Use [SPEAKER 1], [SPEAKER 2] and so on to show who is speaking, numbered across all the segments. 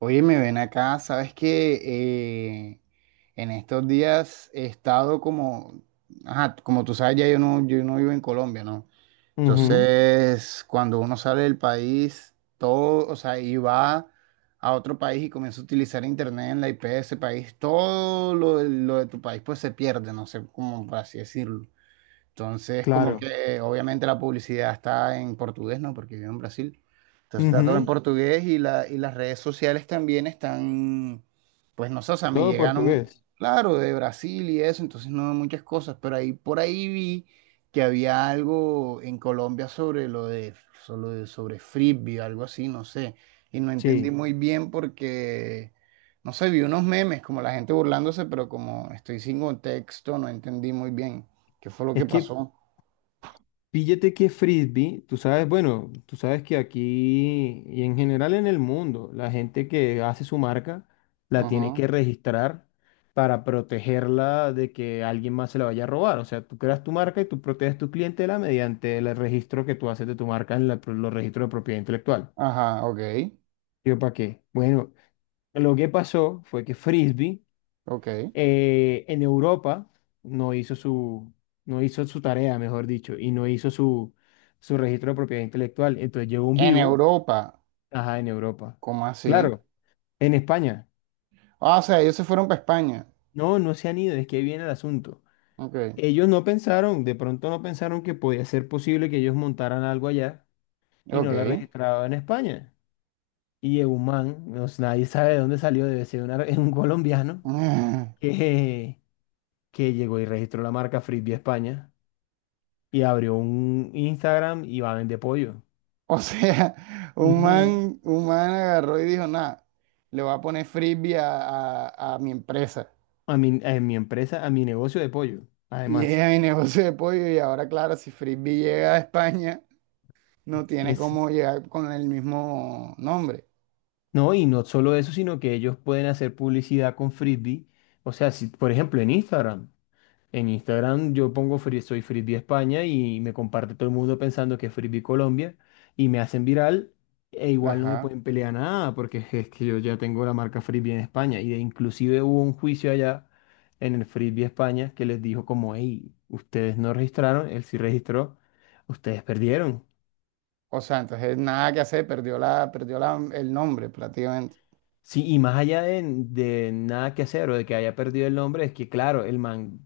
[SPEAKER 1] Oye, me ven acá, sabes que eh, en estos días he estado como, ajá, como tú sabes, ya yo no vivo en Colombia, ¿no? Ujú.
[SPEAKER 2] Ujú,
[SPEAKER 1] Entonces, cuando uno sale del país, todo, o sea, y va a otro país y comienza a utilizar internet en la IP de ese país, todo lo de tu país pues se pierde, no sé cómo por así decirlo. Entonces, como
[SPEAKER 2] claro.
[SPEAKER 1] que obviamente la publicidad está en portugués, ¿no? Porque vivo en Brasil. Entonces está todo en
[SPEAKER 2] Ujú,
[SPEAKER 1] portugués y las redes sociales también están, pues no sé, o sea, me
[SPEAKER 2] todo
[SPEAKER 1] llegaron,
[SPEAKER 2] portugués.
[SPEAKER 1] claro, de Brasil y eso, entonces no muchas cosas, pero ahí por ahí vi que había algo en Colombia sobre lo de, sobre Frisbee, algo así, no sé, y no entendí
[SPEAKER 2] Sí.
[SPEAKER 1] muy bien porque, no sé, vi unos memes, como la gente burlándose, pero como estoy sin contexto, no entendí muy bien. ¿Qué fue lo que
[SPEAKER 2] Es que
[SPEAKER 1] pasó?
[SPEAKER 2] píllate que frisbee, tú sabes, bueno, tú sabes que aquí y en general en el mundo, la gente que hace su marca la tiene
[SPEAKER 1] Ajá,
[SPEAKER 2] que registrar para protegerla de que alguien más se la vaya a robar. O sea, tú creas tu marca y tú proteges tu clientela mediante el registro que tú haces de tu marca en los registros de propiedad intelectual.
[SPEAKER 1] ajá, ok,
[SPEAKER 2] ¿Yo para qué? Bueno, lo que pasó fue que frisbee.
[SPEAKER 1] ok.
[SPEAKER 2] En Europa no hizo su, no hizo su tarea, mejor dicho, y no hizo su, su registro de propiedad intelectual. Entonces llegó un
[SPEAKER 1] En
[SPEAKER 2] vivo,
[SPEAKER 1] Europa,
[SPEAKER 2] ajá, en Europa.
[SPEAKER 1] ¿cómo así?
[SPEAKER 2] Claro, en España.
[SPEAKER 1] Ah, o sea, ellos se fueron para España.
[SPEAKER 2] No, no se han ido, es que ahí viene el asunto.
[SPEAKER 1] Ok,
[SPEAKER 2] Ellos no pensaron, de pronto no pensaron que podía ser posible que ellos montaran algo allá y no la
[SPEAKER 1] ok.
[SPEAKER 2] registraban en España. Y llegó un man, nadie sabe de dónde salió, debe ser un colombiano, que, que llegó y registró la marca Frisbee España, y abrió un Instagram y va a vender pollo.
[SPEAKER 1] O sea, un
[SPEAKER 2] Ujú.
[SPEAKER 1] man, un man agarró y dijo, nada, le voy a poner frisbee a mi empresa.
[SPEAKER 2] A mi empresa, a mi negocio de pollo,
[SPEAKER 1] Y
[SPEAKER 2] además.
[SPEAKER 1] es mi negocio de pollo y ahora, claro, si frisbee llega a España, no tiene
[SPEAKER 2] Es,
[SPEAKER 1] cómo llegar con el mismo nombre.
[SPEAKER 2] no, y no solo eso, sino que ellos pueden hacer publicidad con Frisbee. O sea, si, por ejemplo, en Instagram. En Instagram yo pongo soy Frisbee España y me comparte todo el mundo pensando que es Frisbee Colombia y me hacen viral e igual no me
[SPEAKER 1] Ajá.
[SPEAKER 2] pueden pelear nada porque es que yo ya tengo la marca Frisbee en España y inclusive hubo un juicio allá en el Frisbee España que les dijo como, hey, ustedes no registraron, él sí registró, ustedes perdieron.
[SPEAKER 1] O sea, entonces nada que hacer, perdió el nombre prácticamente.
[SPEAKER 2] Sí, y más allá de nada que hacer o de que haya perdido el nombre, es que claro, el man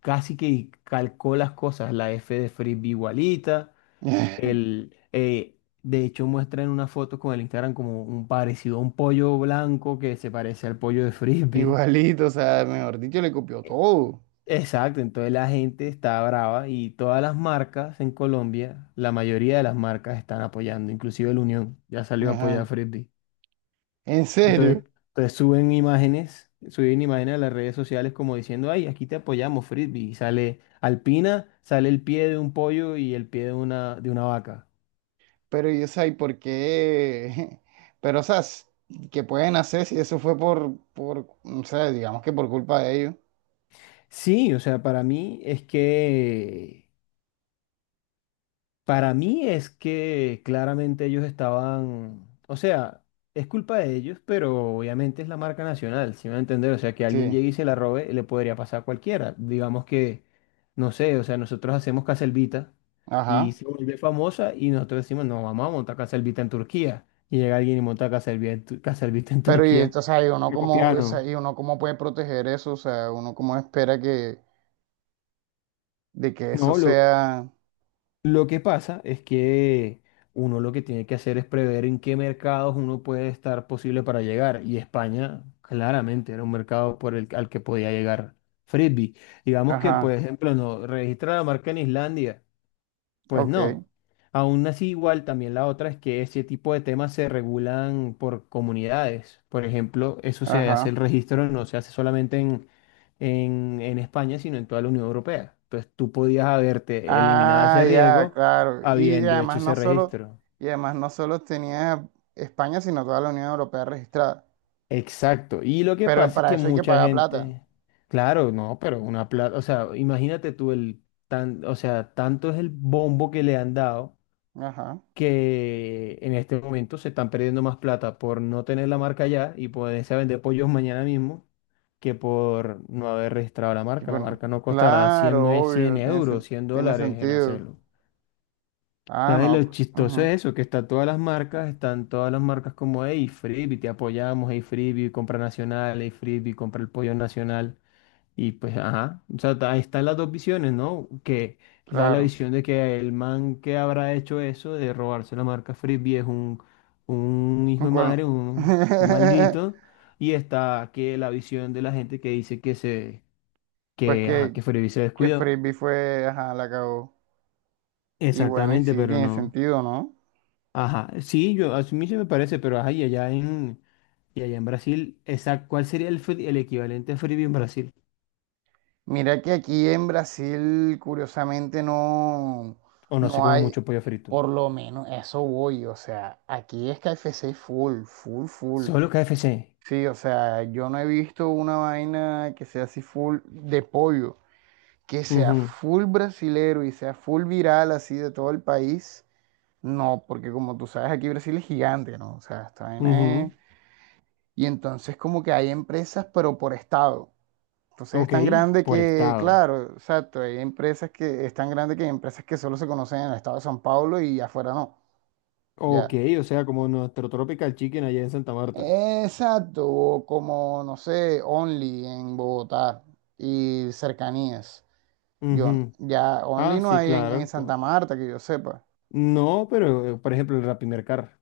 [SPEAKER 2] casi que calcó las cosas, la F de Frisbee igualita. De hecho, muestra en una foto con el Instagram como un parecido a un pollo blanco que se parece al pollo de Frisbee.
[SPEAKER 1] Igualito, o sea, mejor dicho, le copió todo.
[SPEAKER 2] Exacto, entonces la gente está brava y todas las marcas en Colombia, la mayoría de las marcas están apoyando, inclusive el Unión ya salió a apoyar a
[SPEAKER 1] Ajá.
[SPEAKER 2] Frisbee.
[SPEAKER 1] En serio.
[SPEAKER 2] Entonces suben imágenes a las redes sociales como diciendo, ay, aquí te apoyamos, Frisbee. Y sale Alpina, sale el pie de un pollo y el pie de de una vaca.
[SPEAKER 1] Pero yo sé, ¿y por qué? Pero, o sea, ¿qué pueden hacer si eso fue por, o sea, digamos que por culpa de ellos?
[SPEAKER 2] Sí, o sea, para mí es que claramente ellos estaban, o sea, es culpa de ellos, pero obviamente es la marca nacional, si me va a entender, o sea, que alguien
[SPEAKER 1] Sí.
[SPEAKER 2] llegue y se la robe, le podría pasar a cualquiera. Digamos que, no sé, o sea, nosotros hacemos Caselvita y
[SPEAKER 1] Ajá.
[SPEAKER 2] se vuelve famosa y nosotros decimos, no, vamos a montar Caselvita en Turquía. Y llega alguien y monta Caselvita Caselvita en
[SPEAKER 1] Pero, y,
[SPEAKER 2] Turquía.
[SPEAKER 1] esto, o sea, y uno
[SPEAKER 2] Le
[SPEAKER 1] cómo, o sea,
[SPEAKER 2] copiaron.
[SPEAKER 1] y uno cómo puede proteger eso, o sea, uno cómo espera que, de que eso
[SPEAKER 2] No,
[SPEAKER 1] sea.
[SPEAKER 2] lo que pasa es que uno lo que tiene que hacer es prever en qué mercados uno puede estar posible para llegar. Y España claramente era un mercado por al que podía llegar Frisbee. Digamos que, por
[SPEAKER 1] Ajá.
[SPEAKER 2] ejemplo, no registra la marca en Islandia. Pues
[SPEAKER 1] Ok.
[SPEAKER 2] no. Aún así, igual también la otra es que este tipo de temas se regulan por comunidades. Por ejemplo, eso se hace el
[SPEAKER 1] Ajá.
[SPEAKER 2] registro, no se hace solamente en España, sino en toda la Unión Europea. Entonces tú podías haberte eliminado
[SPEAKER 1] Ah,
[SPEAKER 2] ese
[SPEAKER 1] ya,
[SPEAKER 2] riesgo
[SPEAKER 1] claro. Y
[SPEAKER 2] habiendo hecho
[SPEAKER 1] además no
[SPEAKER 2] ese
[SPEAKER 1] solo,
[SPEAKER 2] registro.
[SPEAKER 1] y además no solo tenía España, sino toda la Unión Europea registrada.
[SPEAKER 2] Exacto. Y lo que
[SPEAKER 1] Pero
[SPEAKER 2] pasa es
[SPEAKER 1] para
[SPEAKER 2] que
[SPEAKER 1] eso hay que
[SPEAKER 2] mucha
[SPEAKER 1] pagar plata.
[SPEAKER 2] gente, claro, no, pero una plata, o sea, imagínate tú el tan, o sea, tanto es el bombo que le han dado
[SPEAKER 1] Ajá.
[SPEAKER 2] que en este momento se están perdiendo más plata por no tener la marca ya y poderse vender pollos mañana mismo que por no haber registrado la
[SPEAKER 1] Y
[SPEAKER 2] marca. La
[SPEAKER 1] bueno,
[SPEAKER 2] marca no costará
[SPEAKER 1] claro,
[SPEAKER 2] 100
[SPEAKER 1] obvio,
[SPEAKER 2] euros, 100
[SPEAKER 1] tiene
[SPEAKER 2] dólares en
[SPEAKER 1] sentido.
[SPEAKER 2] hacerlo.
[SPEAKER 1] Ah,
[SPEAKER 2] Entonces lo
[SPEAKER 1] no.
[SPEAKER 2] chistoso
[SPEAKER 1] Ujú,
[SPEAKER 2] es eso, que están todas las marcas como hey Freebie, te apoyamos, hey Freebie, compra nacional, hey Freebie, compra el pollo nacional. Y pues, ajá, o sea, ahí están las dos visiones, ¿no? Que da la
[SPEAKER 1] claro.
[SPEAKER 2] visión de que el man que habrá hecho eso de robarse la marca Frisbee es un hijo
[SPEAKER 1] Un
[SPEAKER 2] de madre,
[SPEAKER 1] colo-
[SPEAKER 2] un maldito. Y está que la visión de la gente que dice
[SPEAKER 1] Pues
[SPEAKER 2] ajá,
[SPEAKER 1] que,
[SPEAKER 2] que Frisbee se
[SPEAKER 1] que
[SPEAKER 2] descuidó.
[SPEAKER 1] Frisbee fue, ajá, la cagó. Y bueno, y sí,
[SPEAKER 2] Exactamente, pero
[SPEAKER 1] tiene
[SPEAKER 2] no.
[SPEAKER 1] sentido, ¿no?
[SPEAKER 2] Ajá, sí, yo, a mí sí me parece, pero ajá, y allá en Brasil, esa, ¿cuál sería el equivalente a Frisbee en Brasil?
[SPEAKER 1] Mira que aquí en Brasil, curiosamente, no,
[SPEAKER 2] O no se
[SPEAKER 1] no
[SPEAKER 2] come
[SPEAKER 1] hay.
[SPEAKER 2] mucho pollo frito.
[SPEAKER 1] Por lo menos eso voy, o sea, aquí es KFC full, full, full.
[SPEAKER 2] Solo KFC.
[SPEAKER 1] Sí, o sea, yo no he visto una vaina que sea así full de pollo, que sea full brasilero y sea full viral así de todo el país. No, porque como tú sabes, aquí Brasil es gigante, ¿no? O sea, esta vaina es-
[SPEAKER 2] Ujú,
[SPEAKER 1] Y entonces como que hay empresas, pero por estado. Entonces es
[SPEAKER 2] ok,
[SPEAKER 1] tan grande
[SPEAKER 2] por
[SPEAKER 1] que,
[SPEAKER 2] estado.
[SPEAKER 1] claro, exacto, hay empresas que es tan grande que hay empresas que solo se conocen en el estado de San Paulo y afuera no.
[SPEAKER 2] Ok,
[SPEAKER 1] Ya.
[SPEAKER 2] o sea, como nuestro Tropical Chicken allá en Santa Marta.
[SPEAKER 1] Exacto, o como no sé, Only en Bogotá y cercanías. Yo,
[SPEAKER 2] Ujú,
[SPEAKER 1] ya Only
[SPEAKER 2] ah,
[SPEAKER 1] no
[SPEAKER 2] sí,
[SPEAKER 1] hay en
[SPEAKER 2] claro.
[SPEAKER 1] Santa Marta, que yo sepa.
[SPEAKER 2] No, pero por ejemplo, el Rapimercar.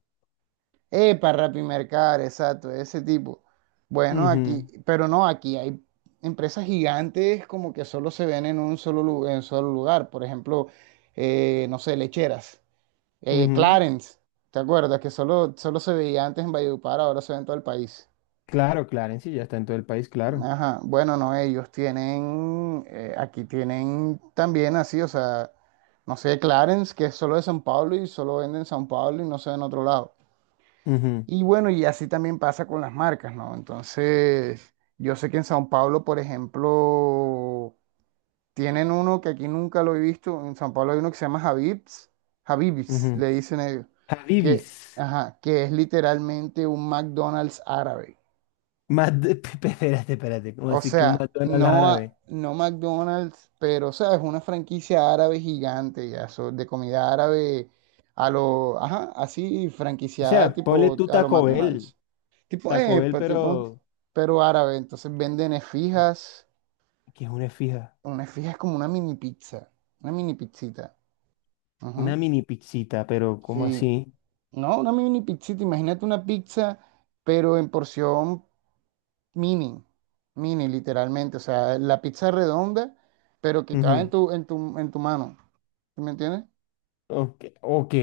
[SPEAKER 1] Epa Rappi Mercar, exacto, ese tipo. Bueno,
[SPEAKER 2] Ujú,
[SPEAKER 1] aquí, pero no, aquí hay empresas gigantes como que solo se ven en en solo lugar. Por ejemplo, no sé, lecheras.
[SPEAKER 2] ujú,
[SPEAKER 1] Clarence, ¿te acuerdas? Que solo se veía antes en Valledupar, ahora se ve en todo el país.
[SPEAKER 2] claro, Clarence, ya está en todo el país, claro.
[SPEAKER 1] Ajá, bueno, no, ellos tienen, aquí tienen también así, o sea, no sé, Clarence, que es solo de San Pablo y solo vende en San Pablo y no se ve en otro lado.
[SPEAKER 2] Ujú,
[SPEAKER 1] Y bueno, y así también pasa con las marcas, ¿no? Entonces, yo sé que en San Pablo, por ejemplo, tienen uno que aquí nunca lo he visto, en San Pablo hay uno que se llama Habib's, Habib's,
[SPEAKER 2] ujú.
[SPEAKER 1] le dicen ellos, que,
[SPEAKER 2] Habibis.
[SPEAKER 1] ajá, que es literalmente un McDonald's árabe.
[SPEAKER 2] Más de- Espérate, espérate. ¿Cómo
[SPEAKER 1] O
[SPEAKER 2] así que un
[SPEAKER 1] sea,
[SPEAKER 2] McDonald's
[SPEAKER 1] no,
[SPEAKER 2] árabe?
[SPEAKER 1] no McDonald's, pero, ¿sabes? Una franquicia árabe gigante, ya, de comida árabe a lo, ajá, así,
[SPEAKER 2] O
[SPEAKER 1] franquiciada
[SPEAKER 2] sea, ponle
[SPEAKER 1] tipo
[SPEAKER 2] tú
[SPEAKER 1] a lo
[SPEAKER 2] Taco Bell.
[SPEAKER 1] McDonald's. Tipo,
[SPEAKER 2] Taco
[SPEAKER 1] eh,
[SPEAKER 2] Bell,
[SPEAKER 1] pa- tipo,
[SPEAKER 2] pero.
[SPEAKER 1] pero árabe. Entonces venden
[SPEAKER 2] eh,
[SPEAKER 1] esfijas.
[SPEAKER 2] ¿Que es una fija?
[SPEAKER 1] Una esfija es como una mini pizza, una mini pizzita.
[SPEAKER 2] Una
[SPEAKER 1] Ujú.
[SPEAKER 2] mini pizzita, pero ¿cómo
[SPEAKER 1] Sí,
[SPEAKER 2] así?
[SPEAKER 1] no, una mini pizzita. Imagínate una pizza, pero en porción, mini, mini literalmente, o sea, la pizza redonda, pero que cabe en tu mano, ¿sí me entiendes?
[SPEAKER 2] Ok, ok.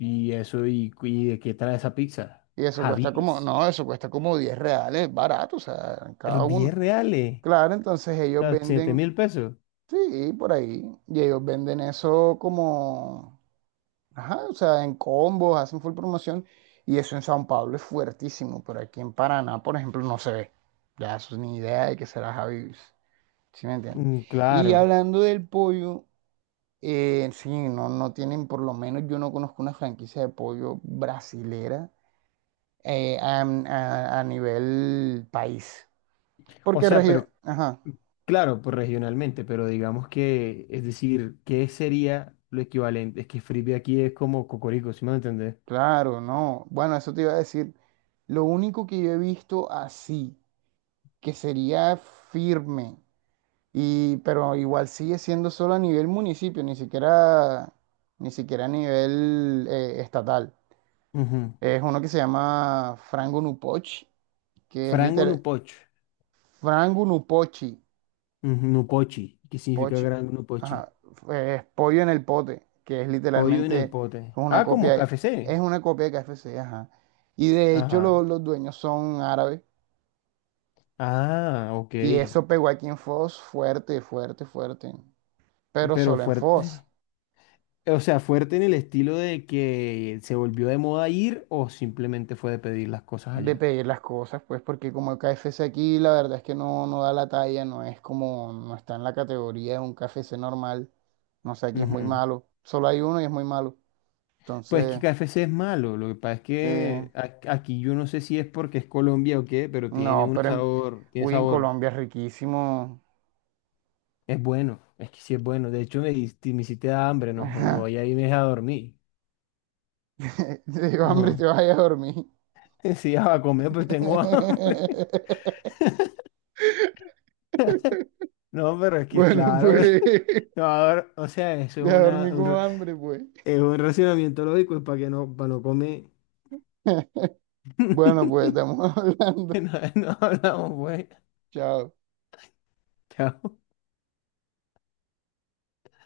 [SPEAKER 2] ¿Y eso? Y de qué trae esa pizza?
[SPEAKER 1] Y eso cuesta como,
[SPEAKER 2] Habibis.
[SPEAKER 1] no, eso cuesta como 10 reales, barato, o sea, cada
[SPEAKER 2] Diez
[SPEAKER 1] uno.
[SPEAKER 2] reales.
[SPEAKER 1] Claro, entonces
[SPEAKER 2] O
[SPEAKER 1] ellos
[SPEAKER 2] sea, siete
[SPEAKER 1] venden,
[SPEAKER 2] mil pesos.
[SPEAKER 1] sí, por ahí, y ellos venden eso como, ajá, o sea, en combos, hacen full promoción, y eso en San Pablo es fuertísimo, pero aquí en Paraná, por ejemplo, no se ve. Ya, eso ni idea de que será Javi, ¿sí me entiendes?
[SPEAKER 2] Mm,
[SPEAKER 1] Y
[SPEAKER 2] claro.
[SPEAKER 1] hablando del pollo, sí, no, no tienen, por lo menos yo no conozco una franquicia de pollo brasilera a nivel país.
[SPEAKER 2] O
[SPEAKER 1] Porque,
[SPEAKER 2] sea, pero,
[SPEAKER 1] ajá,
[SPEAKER 2] claro, pues regionalmente, pero digamos que, es decir, ¿qué sería lo equivalente? Es que frisbee aquí es como cocorico, ¿sí me va a entender?
[SPEAKER 1] claro, no. Bueno, eso te iba a decir. Lo único que yo he visto así, que sería firme, y, pero igual sigue siendo solo a nivel municipio, ni siquiera a nivel estatal.
[SPEAKER 2] Ujú.
[SPEAKER 1] Es uno que se llama Frango Nupochi, que es
[SPEAKER 2] Frango
[SPEAKER 1] literal,
[SPEAKER 2] nupoch.
[SPEAKER 1] Frango Nupochi
[SPEAKER 2] Ujú, Nupochi. ¿Qué significa
[SPEAKER 1] Poch,
[SPEAKER 2] gran nupochi?
[SPEAKER 1] ajá. Pollo en el pote, que es
[SPEAKER 2] Pollo en el
[SPEAKER 1] literalmente
[SPEAKER 2] pote.
[SPEAKER 1] una
[SPEAKER 2] Ah, como
[SPEAKER 1] copia,
[SPEAKER 2] K F C.
[SPEAKER 1] una copia de KFC, ajá. Y de hecho
[SPEAKER 2] Ajá.
[SPEAKER 1] los dueños son árabes.
[SPEAKER 2] Ah, ok.
[SPEAKER 1] Y eso pegó aquí en Foz fuerte, fuerte, fuerte. Pero
[SPEAKER 2] Pero
[SPEAKER 1] solo en Foz,
[SPEAKER 2] fuerte. O sea, fuerte en el estilo de que se volvió de moda ir o simplemente fue de pedir las cosas
[SPEAKER 1] de
[SPEAKER 2] allá.
[SPEAKER 1] pedir las cosas, pues, porque como el KFC aquí, la verdad es que no, no da la talla, no es como, no está en la categoría de un KFC normal. No sé, aquí es muy
[SPEAKER 2] Ujú.
[SPEAKER 1] malo. Solo hay uno y es muy malo.
[SPEAKER 2] Pues que
[SPEAKER 1] Entonces,
[SPEAKER 2] KFC es malo, lo que pasa es
[SPEAKER 1] sí.
[SPEAKER 2] que aquí yo no sé si es porque es Colombia o qué, pero tiene
[SPEAKER 1] No,
[SPEAKER 2] un
[SPEAKER 1] pero en,
[SPEAKER 2] sabor, tiene
[SPEAKER 1] uy, en
[SPEAKER 2] sabor,
[SPEAKER 1] Colombia es riquísimo.
[SPEAKER 2] es bueno, es que sí es bueno, de hecho me hiciste dar hambre, no, joda,
[SPEAKER 1] Ajá.
[SPEAKER 2] voy a irme a dormir.
[SPEAKER 1] Te digo, hambre,
[SPEAKER 2] Ujú.
[SPEAKER 1] te vaya a dormir.
[SPEAKER 2] Sí, ya a comer, pues tengo hambre. No, pero es que
[SPEAKER 1] Bueno,
[SPEAKER 2] claro,
[SPEAKER 1] pues,
[SPEAKER 2] no, ahora, o sea, eso es
[SPEAKER 1] voy a dormir con hambre, pues.
[SPEAKER 2] es un racionamiento lógico, es para que no, para no comer.
[SPEAKER 1] Bueno, pues, estamos hablando.
[SPEAKER 2] No, no hablamos, güey.
[SPEAKER 1] Chao.
[SPEAKER 2] Chao.